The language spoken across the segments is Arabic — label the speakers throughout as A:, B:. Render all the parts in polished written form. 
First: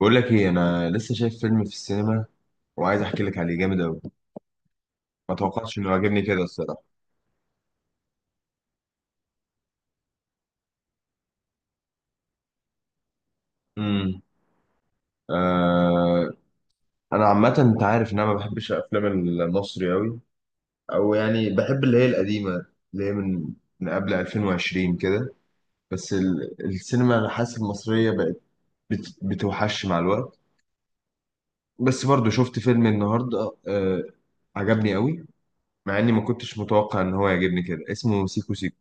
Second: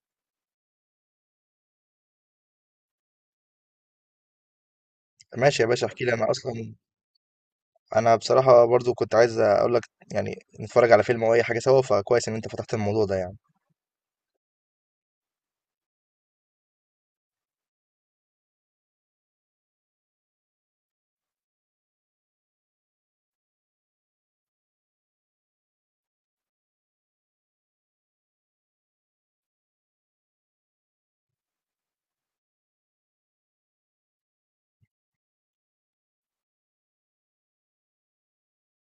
A: بقول لك ايه، انا لسه شايف فيلم في السينما وعايز احكي لك عليه جامد قوي. ما
B: ماشي يا
A: توقعتش
B: باشا،
A: انه
B: احكي لي
A: عجبني
B: انا
A: كده
B: اصلا.
A: الصراحه.
B: انا بصراحه برضو كنت عايز اقول لك يعني نتفرج على فيلم او اي حاجه سوا، فكويس ان انت فتحت الموضوع ده يعني.
A: امم آه انا عامه، انت عارف ان انا ما بحبش الافلام المصري قوي. او يعني بحب اللي هي القديمه، اللي هي من قبل 2020 كده. بس السينما انا حاسس المصريه بقت بتوحش مع الوقت. بس برضو شفت فيلم النهارده، عجبني قوي. مع اني ما كنتش متوقع ان هو يعجبني كده. اسمه سيكو سيكو،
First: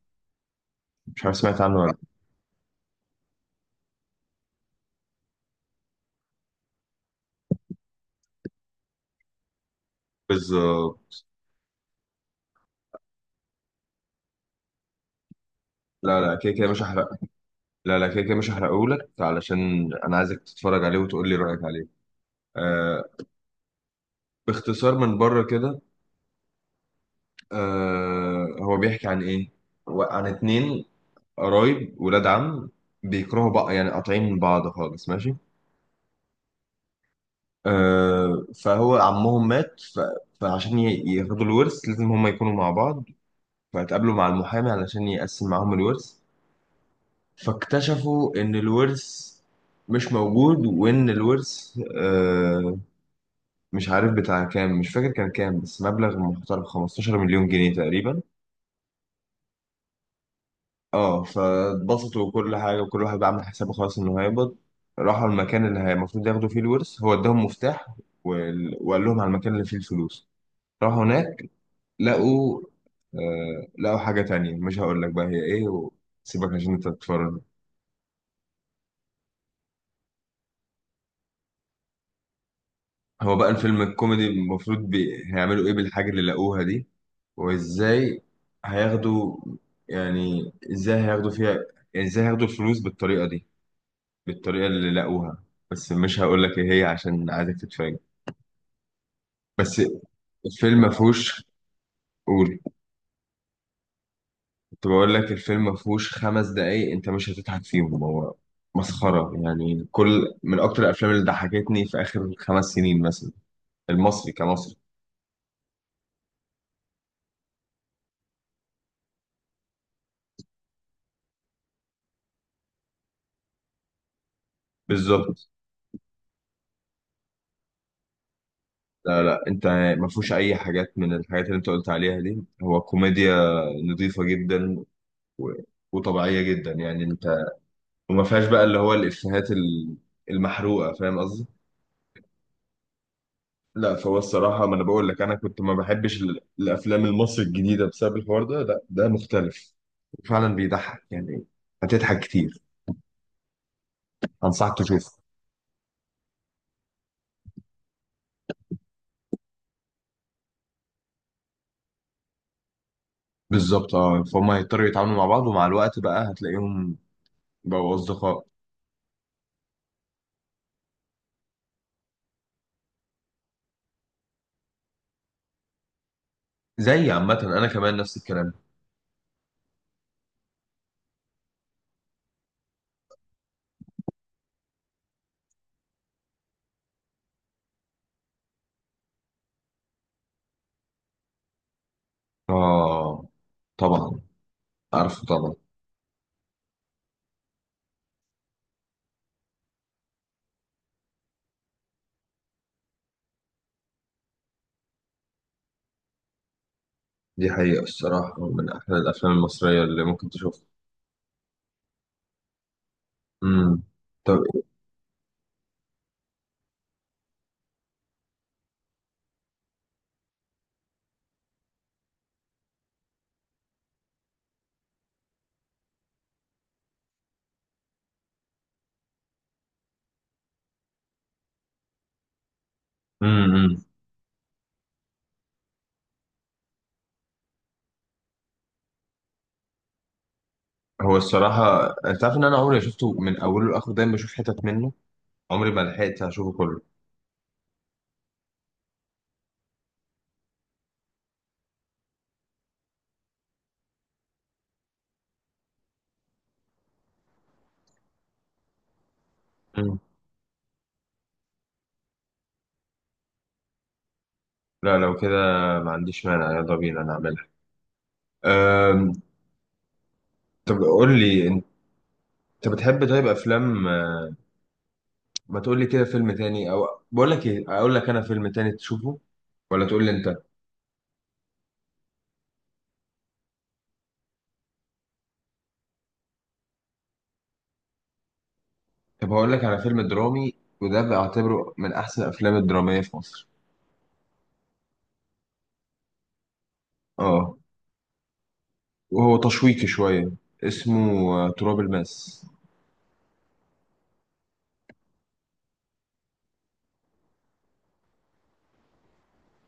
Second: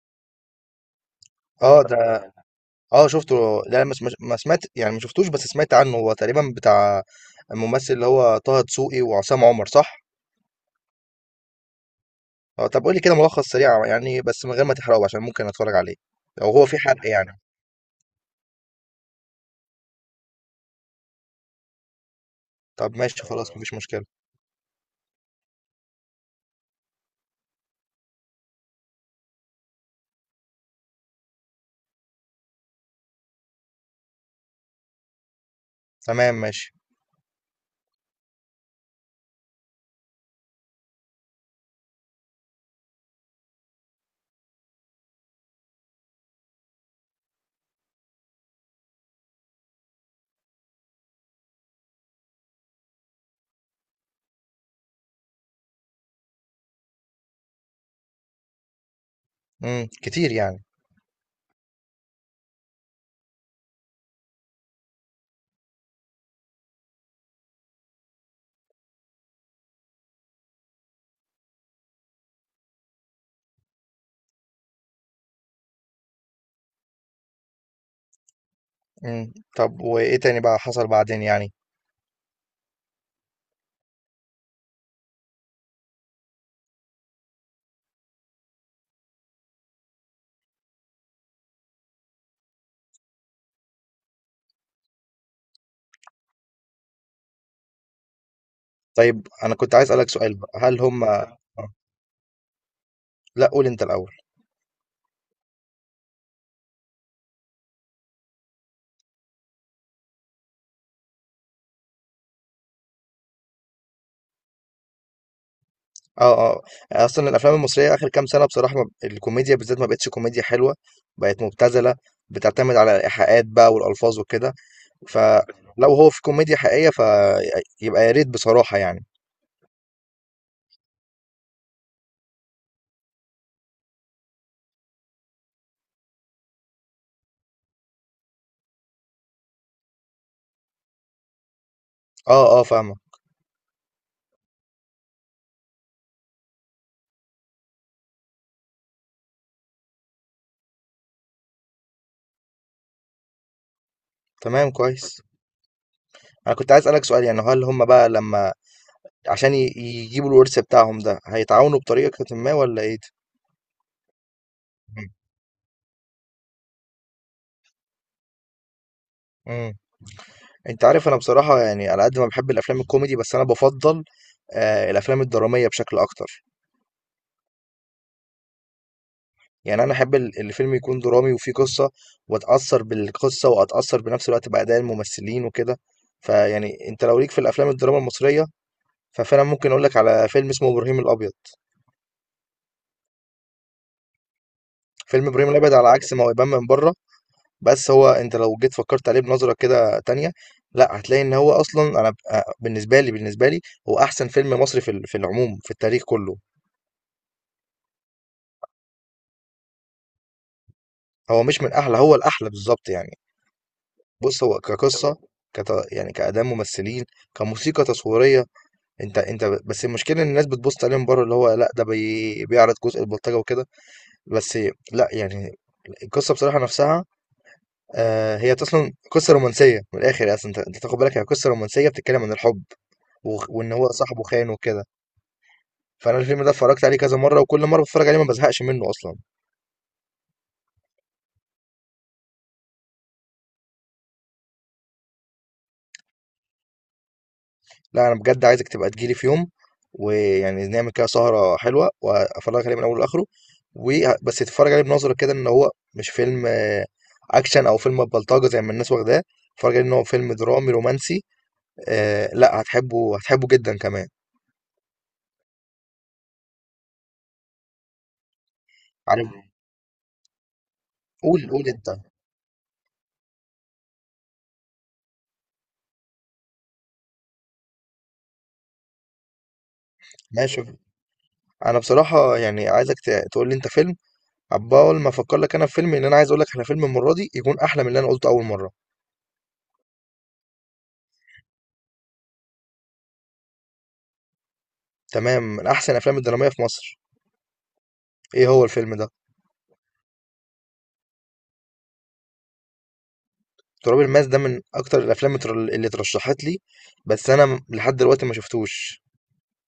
A: مش عارف سمعت عنه
B: اه
A: ولا لا.
B: ده. اه شفته. لا ما سمعت يعني، ما شفتوش بس سمعت عنه. هو تقريبا بتاع الممثل اللي هو طه دسوقي وعصام عمر، صح؟
A: بالظبط.
B: اه، طب قول لي كده ملخص سريع يعني بس من غير ما تحرقه عشان ممكن اتفرج عليه،
A: لا، لا،
B: لو
A: كده
B: هو
A: كده
B: في
A: مش
B: حرق
A: هحرق.
B: يعني.
A: لا، لا، كده كده مش هحرقهولك علشان انا عايزك تتفرج عليه وتقول لي رايك عليه
B: طب
A: آه
B: ماشي خلاص، اه مفيش مشكله.
A: باختصار من بره كده، هو بيحكي عن ايه. هو عن 2 قرايب، ولاد عم، بيكرهوا بعض، يعني قاطعين من بعض خالص. ماشي.
B: تمام ماشي.
A: فهو عمهم مات فعشان ياخدوا الورث لازم هما يكونوا مع بعض. فاتقابلوا مع المحامي علشان يقسم معاهم الورث، فاكتشفوا ان الورث مش موجود، وان الورث مش عارف بتاع كام، مش فاكر كان كام، بس مبلغ محترم، 15 مليون جنيه تقريبا.
B: امم، كتير يعني.
A: اه فاتبسطوا وكل حاجه، وكل واحد بقى عامل حسابه خلاص انه هيقبض. راحوا المكان اللي المفروض ياخدوا فيه الورث، هو اداهم مفتاح وقال لهم على المكان اللي فيه الفلوس. راحوا هناك، لقوا لقوا حاجه تانية مش هقول لك بقى هي ايه، وسيبك عشان انت تتفرج.
B: امم، طب وايه تاني بقى حصل بعدين يعني؟
A: هو بقى الفيلم الكوميدي المفروض هيعملوا ايه بالحاجة اللي لقوها دي، وازاي هياخدوا، يعني ازاي هياخدوا فيها، يعني ازاي هياخدوا الفلوس بالطريقة دي، بالطريقة اللي لقوها. بس مش هقول لك ايه هي عشان عايزك تتفاجئ.
B: طيب، انا كنت
A: بس
B: عايز اسالك سؤال بقى،
A: الفيلم
B: هل
A: ما
B: هم
A: فيهوش. قول.
B: لأ، قُل أنت الأول.
A: كنت بقول لك الفيلم ما فيهوش 5 دقايق انت مش هتضحك فيهم، هو مسخرة. يعني كل، من اكتر الافلام اللي ضحكتني في اخر 5 سنين مثلا، المصري كمصري.
B: آه، آه. أصلًا الأفلام المصرية آخر كام سَنة بصراحة، ما الكوميديا بالذات ما بقِتش كوميديا حلوة، بقت مُبتذلة، بتعتمد على الإيحاءات بقى والألفاظ وكده.
A: بالظبط.
B: فلو هو في كوميديا حقيقية فيبقى يا ريت بصراحة يعني.
A: لا، لا، انت ما فيهوش اي حاجات من الحاجات اللي انت قلت عليها دي. هو كوميديا نظيفة جدا و... وطبيعية جدا، يعني انت. وما فيهاش بقى اللي هو الافيهات المحروقة، فاهم قصدي.
B: آه، آه فاهمك.
A: لا، فهو الصراحة ما انا بقول لك، انا كنت ما بحبش الافلام المصري الجديدة بسبب الحوار ده. لا، ده مختلف فعلا، بيضحك يعني، هتضحك كتير.
B: تمام
A: انصحك تشوفه.
B: كويس. أنا كنت عايز أسألك سؤال، يعني هل هم بقى لمّا عشان يجيبوا الورث بتاعهم ده، هيتعاونوا بطريقةٍ ما والّا إيه؟
A: بالظبط. اه فهم هيضطروا
B: إمم.
A: يتعاملوا مع بعض، ومع الوقت بقى هتلاقيهم بقوا اصدقاء.
B: إمم. أنت عارف أنا بصراحة يعني، على قد ما باحب الأفلام الكوميدي، بس أنا بافضّل الأفلام الدرامية بشكل أكتر.
A: زي عامة انا كمان نفس الكلام.
B: يعني أنا أحب الفيلم يكون درامي وفيه قصة، وأتأثّر بالقصة وأتأثّر بنفس الوقت بأداء الممثلين وكده. فيعني أنت لو ليك في الأفلام الدراما المصرية، ففعلًا ممكن أقول لك على فيلم اسمه إبراهيم الأبيض.
A: آه، طبعا، عارفه
B: فيلم إبراهيم
A: طبعا.
B: الأبيض على عكس ما هو يبان من برّه، بس هو أنت لو جيت فكّرت عليه بنظرة كده تانية، لأ هتلاقي إن هو أصلًا، أنا ب أ بالنسبة لي هو أحسن فيلم مصري في العموم في التاريخ كلّه.
A: دي حقيقة الصراحة، من أحلى الأفلام المصرية اللي ممكن تشوفها.
B: هو مش من أحلى، هو الأحلى بالضبط يعني.
A: امم طب.
B: بُص، هو كقصة، يعني كأداء ممثلين، كموسيقى تصويرية. انت بس المشكله ان الناس بتبص عليهم بره، اللي هو لا ده بيعرض جزء البلطجه وكده، بس لا يعني القصه بصراحه نفسها، آه، هي اصلا قصه رومانسيه من الاخر اصلا. انت تاخد بالك، هي قصه رومانسيه بتتكلم عن الحب، وان
A: امم
B: هو صاحبه خان وكده. فانا الفيلم ده اتفرجت عليه كذا مره وكل مره بتفرج عليه ما بزهقش منه اصلا.
A: هو الصراحة أنت عارف إن أنا عمري ما شفته من أوله لآخره، دايما بشوف حتت منه، عمري ما لحقت أشوفه كله.
B: لا انا بجد عايزك تبقى تجيلي في يوم، ويعني نعمل كده سهرة حلوة وافرجك عليه من اوله لاخره. و بس تتفرج عليه بنظرة كده، ان هو مش فيلم اكشن او فيلم بلطجة زي ما الناس واخداه. اتفرج عليه ان
A: امم
B: هو فيلم درامي رومانسي. آه، لا هتحبه، هتحبه جدا كمان.
A: لا، لو كده ما عنديش مانع، يلا بينا نعملها. أم...
B: عارف.
A: طب قول لي
B: قول
A: أنت،
B: قول انت.
A: بتحب طيب أفلام ما تقول لي كده فيلم تاني، أو بقول لك إيه، أقول لك أنا فيلم تاني تشوفه، ولا تقول لي أنت.
B: ماشي، انا بصراحة يعني عايزك تقول لي انت فيلم، عبال ما افكر لك انا في فيلم، ان انا عايز اقول لك على فيلم المرة دي يكون احلى من اللي انا قلته اول مرة.
A: طب هقول لك على فيلم درامي، وده بعتبره من احسن الافلام الدراميه في مصر.
B: تمام، من احسن الافلام الدرامية في مصر.
A: اه.
B: ايه هو الفيلم ده؟
A: وهو تشويقي شويه، اسمه تراب الماس.
B: تراب الماس ده من اكتر الافلام اللي اترشحت لي، بس انا لحد دلوقتي ما شفتوش.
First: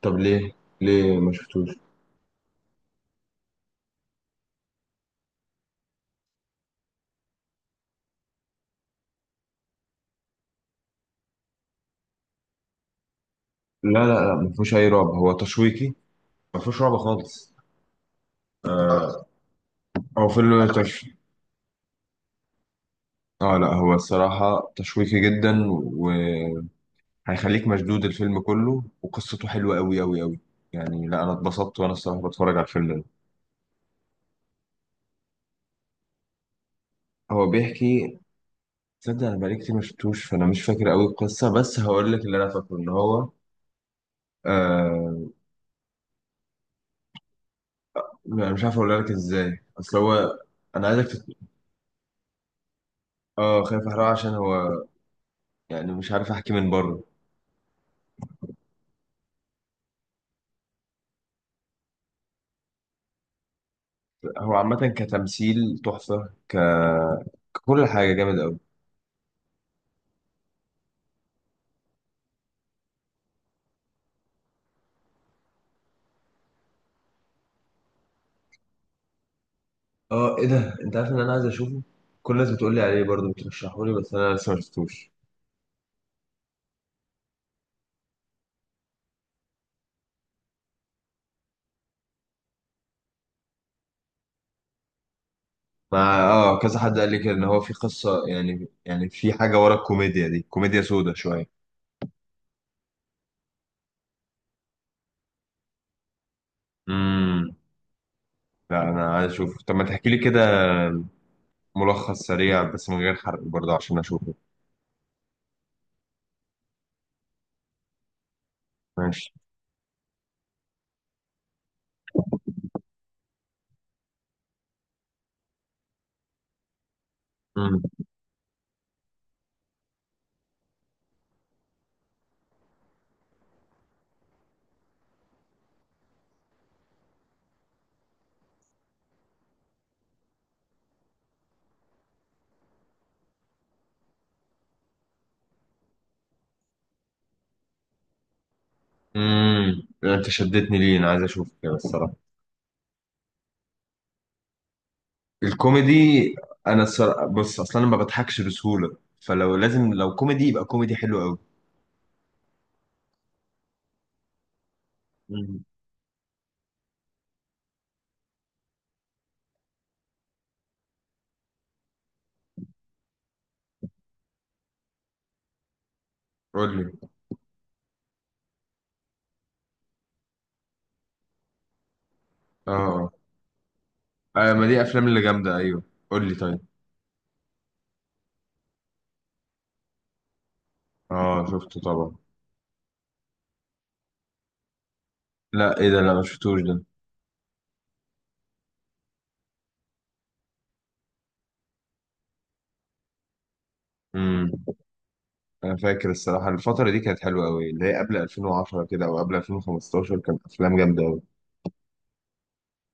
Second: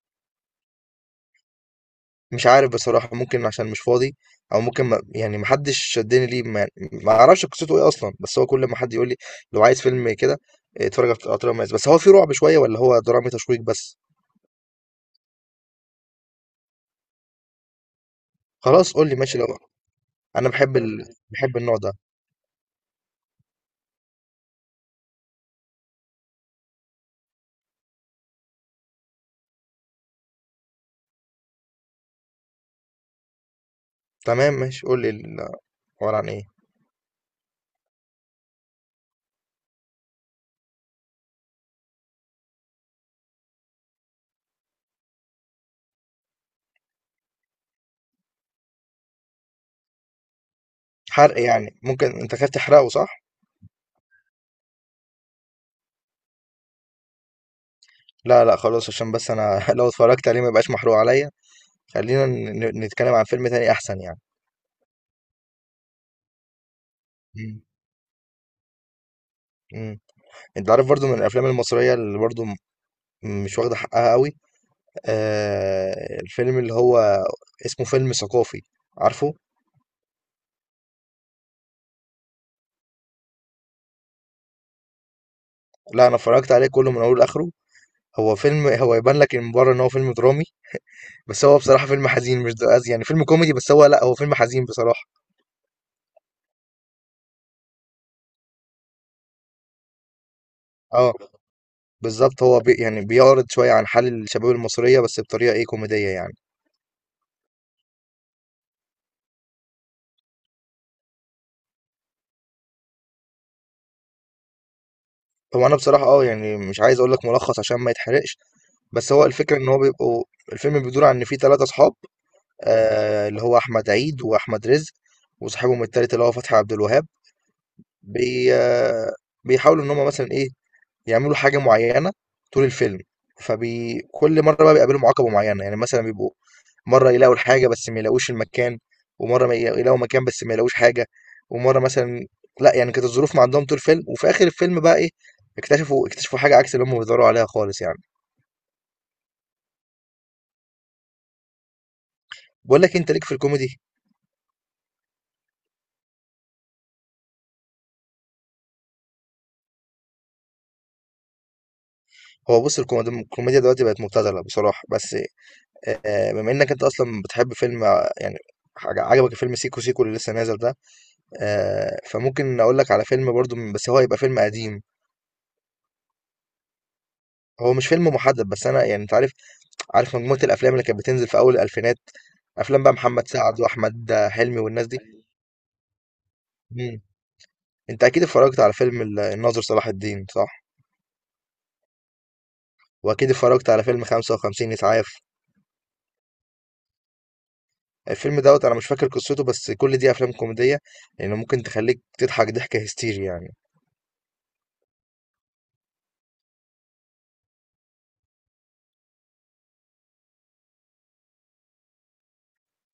A: طب ليه، ليه ما شفتوش؟
B: مش عارف بصراحة، ممكن عشان مش فاضي، او ممكن ما يعني محدش شدني ليه، ما ما اعرفش قصته ايه اصلا، بس هو كل ما حد يقول لي لو عايز فيلم كده اتفرج على تراب الماس. بس هو في رعب شوية ولا هو درامي تشويق
A: لا،
B: بس؟
A: لا، لا، ما فيهوش اي رعب، هو تشويقي، ما فيهوش رعب خالص.
B: خلاص، قول لي. ماشي لو.
A: هو
B: انا
A: فيلم
B: بحب بحب النوع ده.
A: اه لا، هو الصراحه تشويقي جدا، وهيخليك مشدود الفيلم كله، وقصته حلوه قوي قوي قوي. يعني لا، انا اتبسطت وانا الصراحه بتفرج على الفيلم ده.
B: تمام ماشي، قول لي عبارة عن ايه؟
A: هو بيحكي تصدق انا بقالي كتير ما شفتوش، فانا مش فاكر قوي القصه، بس هقول لك اللي انا فاكره ان هو آه انا مش عارف اقول لك ازاي، اصل هو، انا عايزك
B: حرق يعني؟ ممكن انت خايف تحرقه، صح؟
A: اه خايف احرقه عشان هو، يعني مش عارف احكي من بره.
B: لا لا، خلاص عشان بس انا لو اتفرجت عليه ما يبقاش محروق عليا. خلينا نتكلم عن فيلم تاني احسن يعني.
A: هو عامه كتمثيل تحفه،
B: مم.
A: ككل حاجه جامد قوي.
B: امم. انت عارف برضو من الافلام المصريه اللي برضو مش واخده حقها قوي، آه، الفيلم اللي هو اسمه فيلم ثقافي، عارفه؟
A: اه، ايه ده، انت عارف ان انا عايز اشوفه، كل الناس بتقول لي عليه برضه بترشحه لي، بس انا لسه ما شفتوش.
B: لا انا اتفرجت عليه كله من اوله لاخره. هو يبان لك من بره ان هو فيلم درامي، بس هو بصراحه فيلم حزين، مش ده قصدي، يعني فيلم كوميدي بس هو، لا هو فيلم حزين بصراحه.
A: مع كذا حد قال لي كده ان هو في قصه، يعني في حاجه ورا الكوميديا دي، كوميديا سودا.
B: اه بالظبط، هو يعني بيعرض شويه عن حال الشباب المصريه بس بطريقه ايه كوميديه يعني.
A: شويه. لا، انا عايز اشوفه، طب ما تحكي لي كده ملخص سريع، بس من غير حرق برضه عشان اشوفه.
B: هو انا بصراحه يعني مش عايز اقول لك ملخص عشان ما يتحرقش، بس هو
A: ماشي.
B: الفكرة ان هو بيبقوا، الفيلم بيدور عن ان في ثلاثة اصحاب، اللي هو احمد عيد واحمد رزق، وصاحبهم التالت اللي هو فتحي عبد الوهاب.
A: امم
B: بي آه بيحاولوا ان هم مثلا ايه، يعملوا حاجة معينة طول الفيلم. كل مرة بقى بيقابلهم عقبة معينة، يعني مثلا بيبقوا مرة يلاقوا الحاجة بس ما يلاقوش المكان، ومرة ما يلاقوا يلاقوا مكان بس ما يلاقوش حاجة، ومرة مثلا لا يعني كانت الظروف ما عندهم طول الفيلم. وفي اخر الفيلم بقى ايه، اكتشفوا اكتشفوا حاجة عكس اللي هم بيدوروا عليها خالص يعني.
A: انت شدتني، ليه انا عايز اشوفه كده الصراحه.
B: بقول لك إيه، انت ليك في الكوميدي.
A: الكوميدي، انا الصراحه بص، اصلا انا ما بضحكش بسهوله، فلو لازم لو كوميدي يبقى كوميدي حلو قوي.
B: هو بُص، الكوميديا دلوقتي بقت مبتذلة بصراحة، بس
A: امم
B: بما إنّك أنت أصلًا بتحب فيلم يعني حاج عجبك فيلم سيكو سيكو اللي لسه نازل ده، فممكن أقول لك على فيلم برضه بس هو هيبقى فيلم قديم.
A: قول لي.
B: هو مش فيلم محدد، بس أنا يعني أنت عارف مجموعة الأفلام اللي كانت بتنزل في أول الألفينات، أفلام بقى
A: اه،
B: محمد سعد وأحمد
A: اه، آه،
B: حلمي
A: ما دي
B: والناس دي.
A: افلام اللي جامده، ايوه قول لي طيب.
B: إمم. أنت أكيد اتفرّجت على فيلم الناظر صلاح الدين، صح؟
A: اه شفته طبعا.
B: وأكيد اتفرّجت على فيلم 55 إسعاف.
A: لا، ايه ده، لا ما شفتوش ده.
B: الفيلم دوت انا مش فاكر قصته، بس كل دي افلام كوميديه يعني، ممكن تخليك تضحك ضحكه هستيري يعني.
A: امم انا فاكر الصراحه الفتره دي كانت حلوه قوي، اللي هي قبل 2010 كده او قبل 2015، كانت افلام جامده.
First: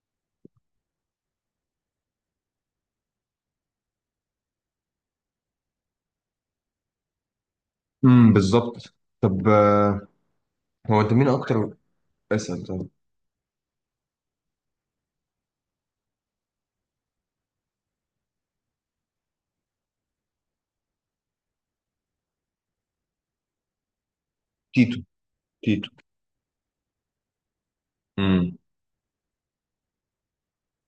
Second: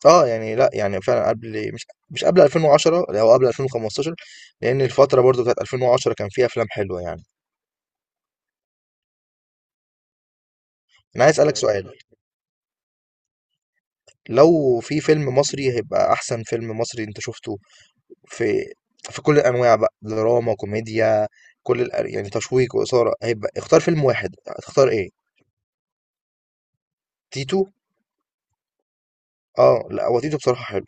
B: اه يعني، لا يعني فعلا قبل، مش قبل 2010 او قبل 2015، لان الفتره برضو بتاعت 2010 كان فيها افلام حلوه يعني.
A: بالظبط. طب هو انت
B: انا
A: مين
B: عايز اسالك
A: اكتر.
B: سؤال.
A: اسال طب.
B: لو في فيلم مصري هيبقى احسن فيلم مصري انت شفته في في كل الانواع بقى، دراما، كوميديا، يعني تشويق واثاره، هيبقى اختار فيلم واحد هتختار
A: تيتو،
B: ايه؟
A: تيتو.
B: تيتو.
A: امم
B: اه لا هو تيتو بصراحه حلو،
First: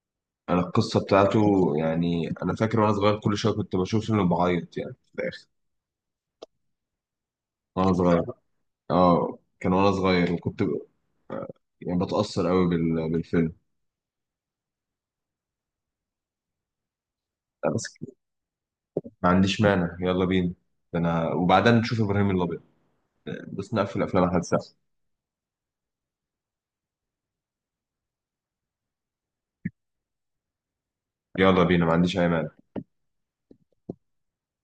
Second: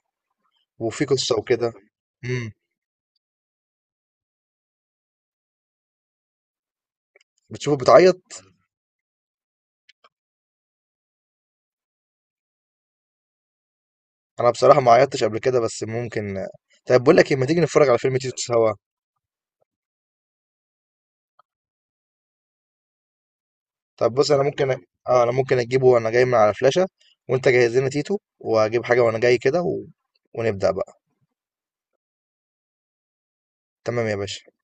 A: انا القصه
B: وفي قصه
A: بتاعته،
B: وكده.
A: يعني
B: امم.
A: انا فاكر وانا صغير كل شويه كنت بشوف فيلم بعيط يعني في الاخر.
B: بتشوفه
A: وانا صغير.
B: بتعيط؟
A: اه كان وانا صغير، وكنت يعني بتاثر قوي بالفيلم.
B: انا بصراحه ما عيطتش قبل كده بس ممكن. طيب، بقول لك ايه، ما تيجي
A: لا،
B: نتفرج
A: بس
B: على فيلم تيتو سوا.
A: ما عنديش مانع، يلا بينا. ده انا وبعدين نشوف ابراهيم الابيض، بس نقفل
B: طب
A: افلام
B: بص،
A: احمد
B: انا ممكن
A: سقا.
B: اه، انا ممكن اجيبه وانا جاي من على فلاشه، وانت جهز لنا تيتو واجيب حاجه وانا جاي كده و... ونبدا بقى.
A: يلا بينا، ما عنديش اي مانع.
B: تمام يا باشا.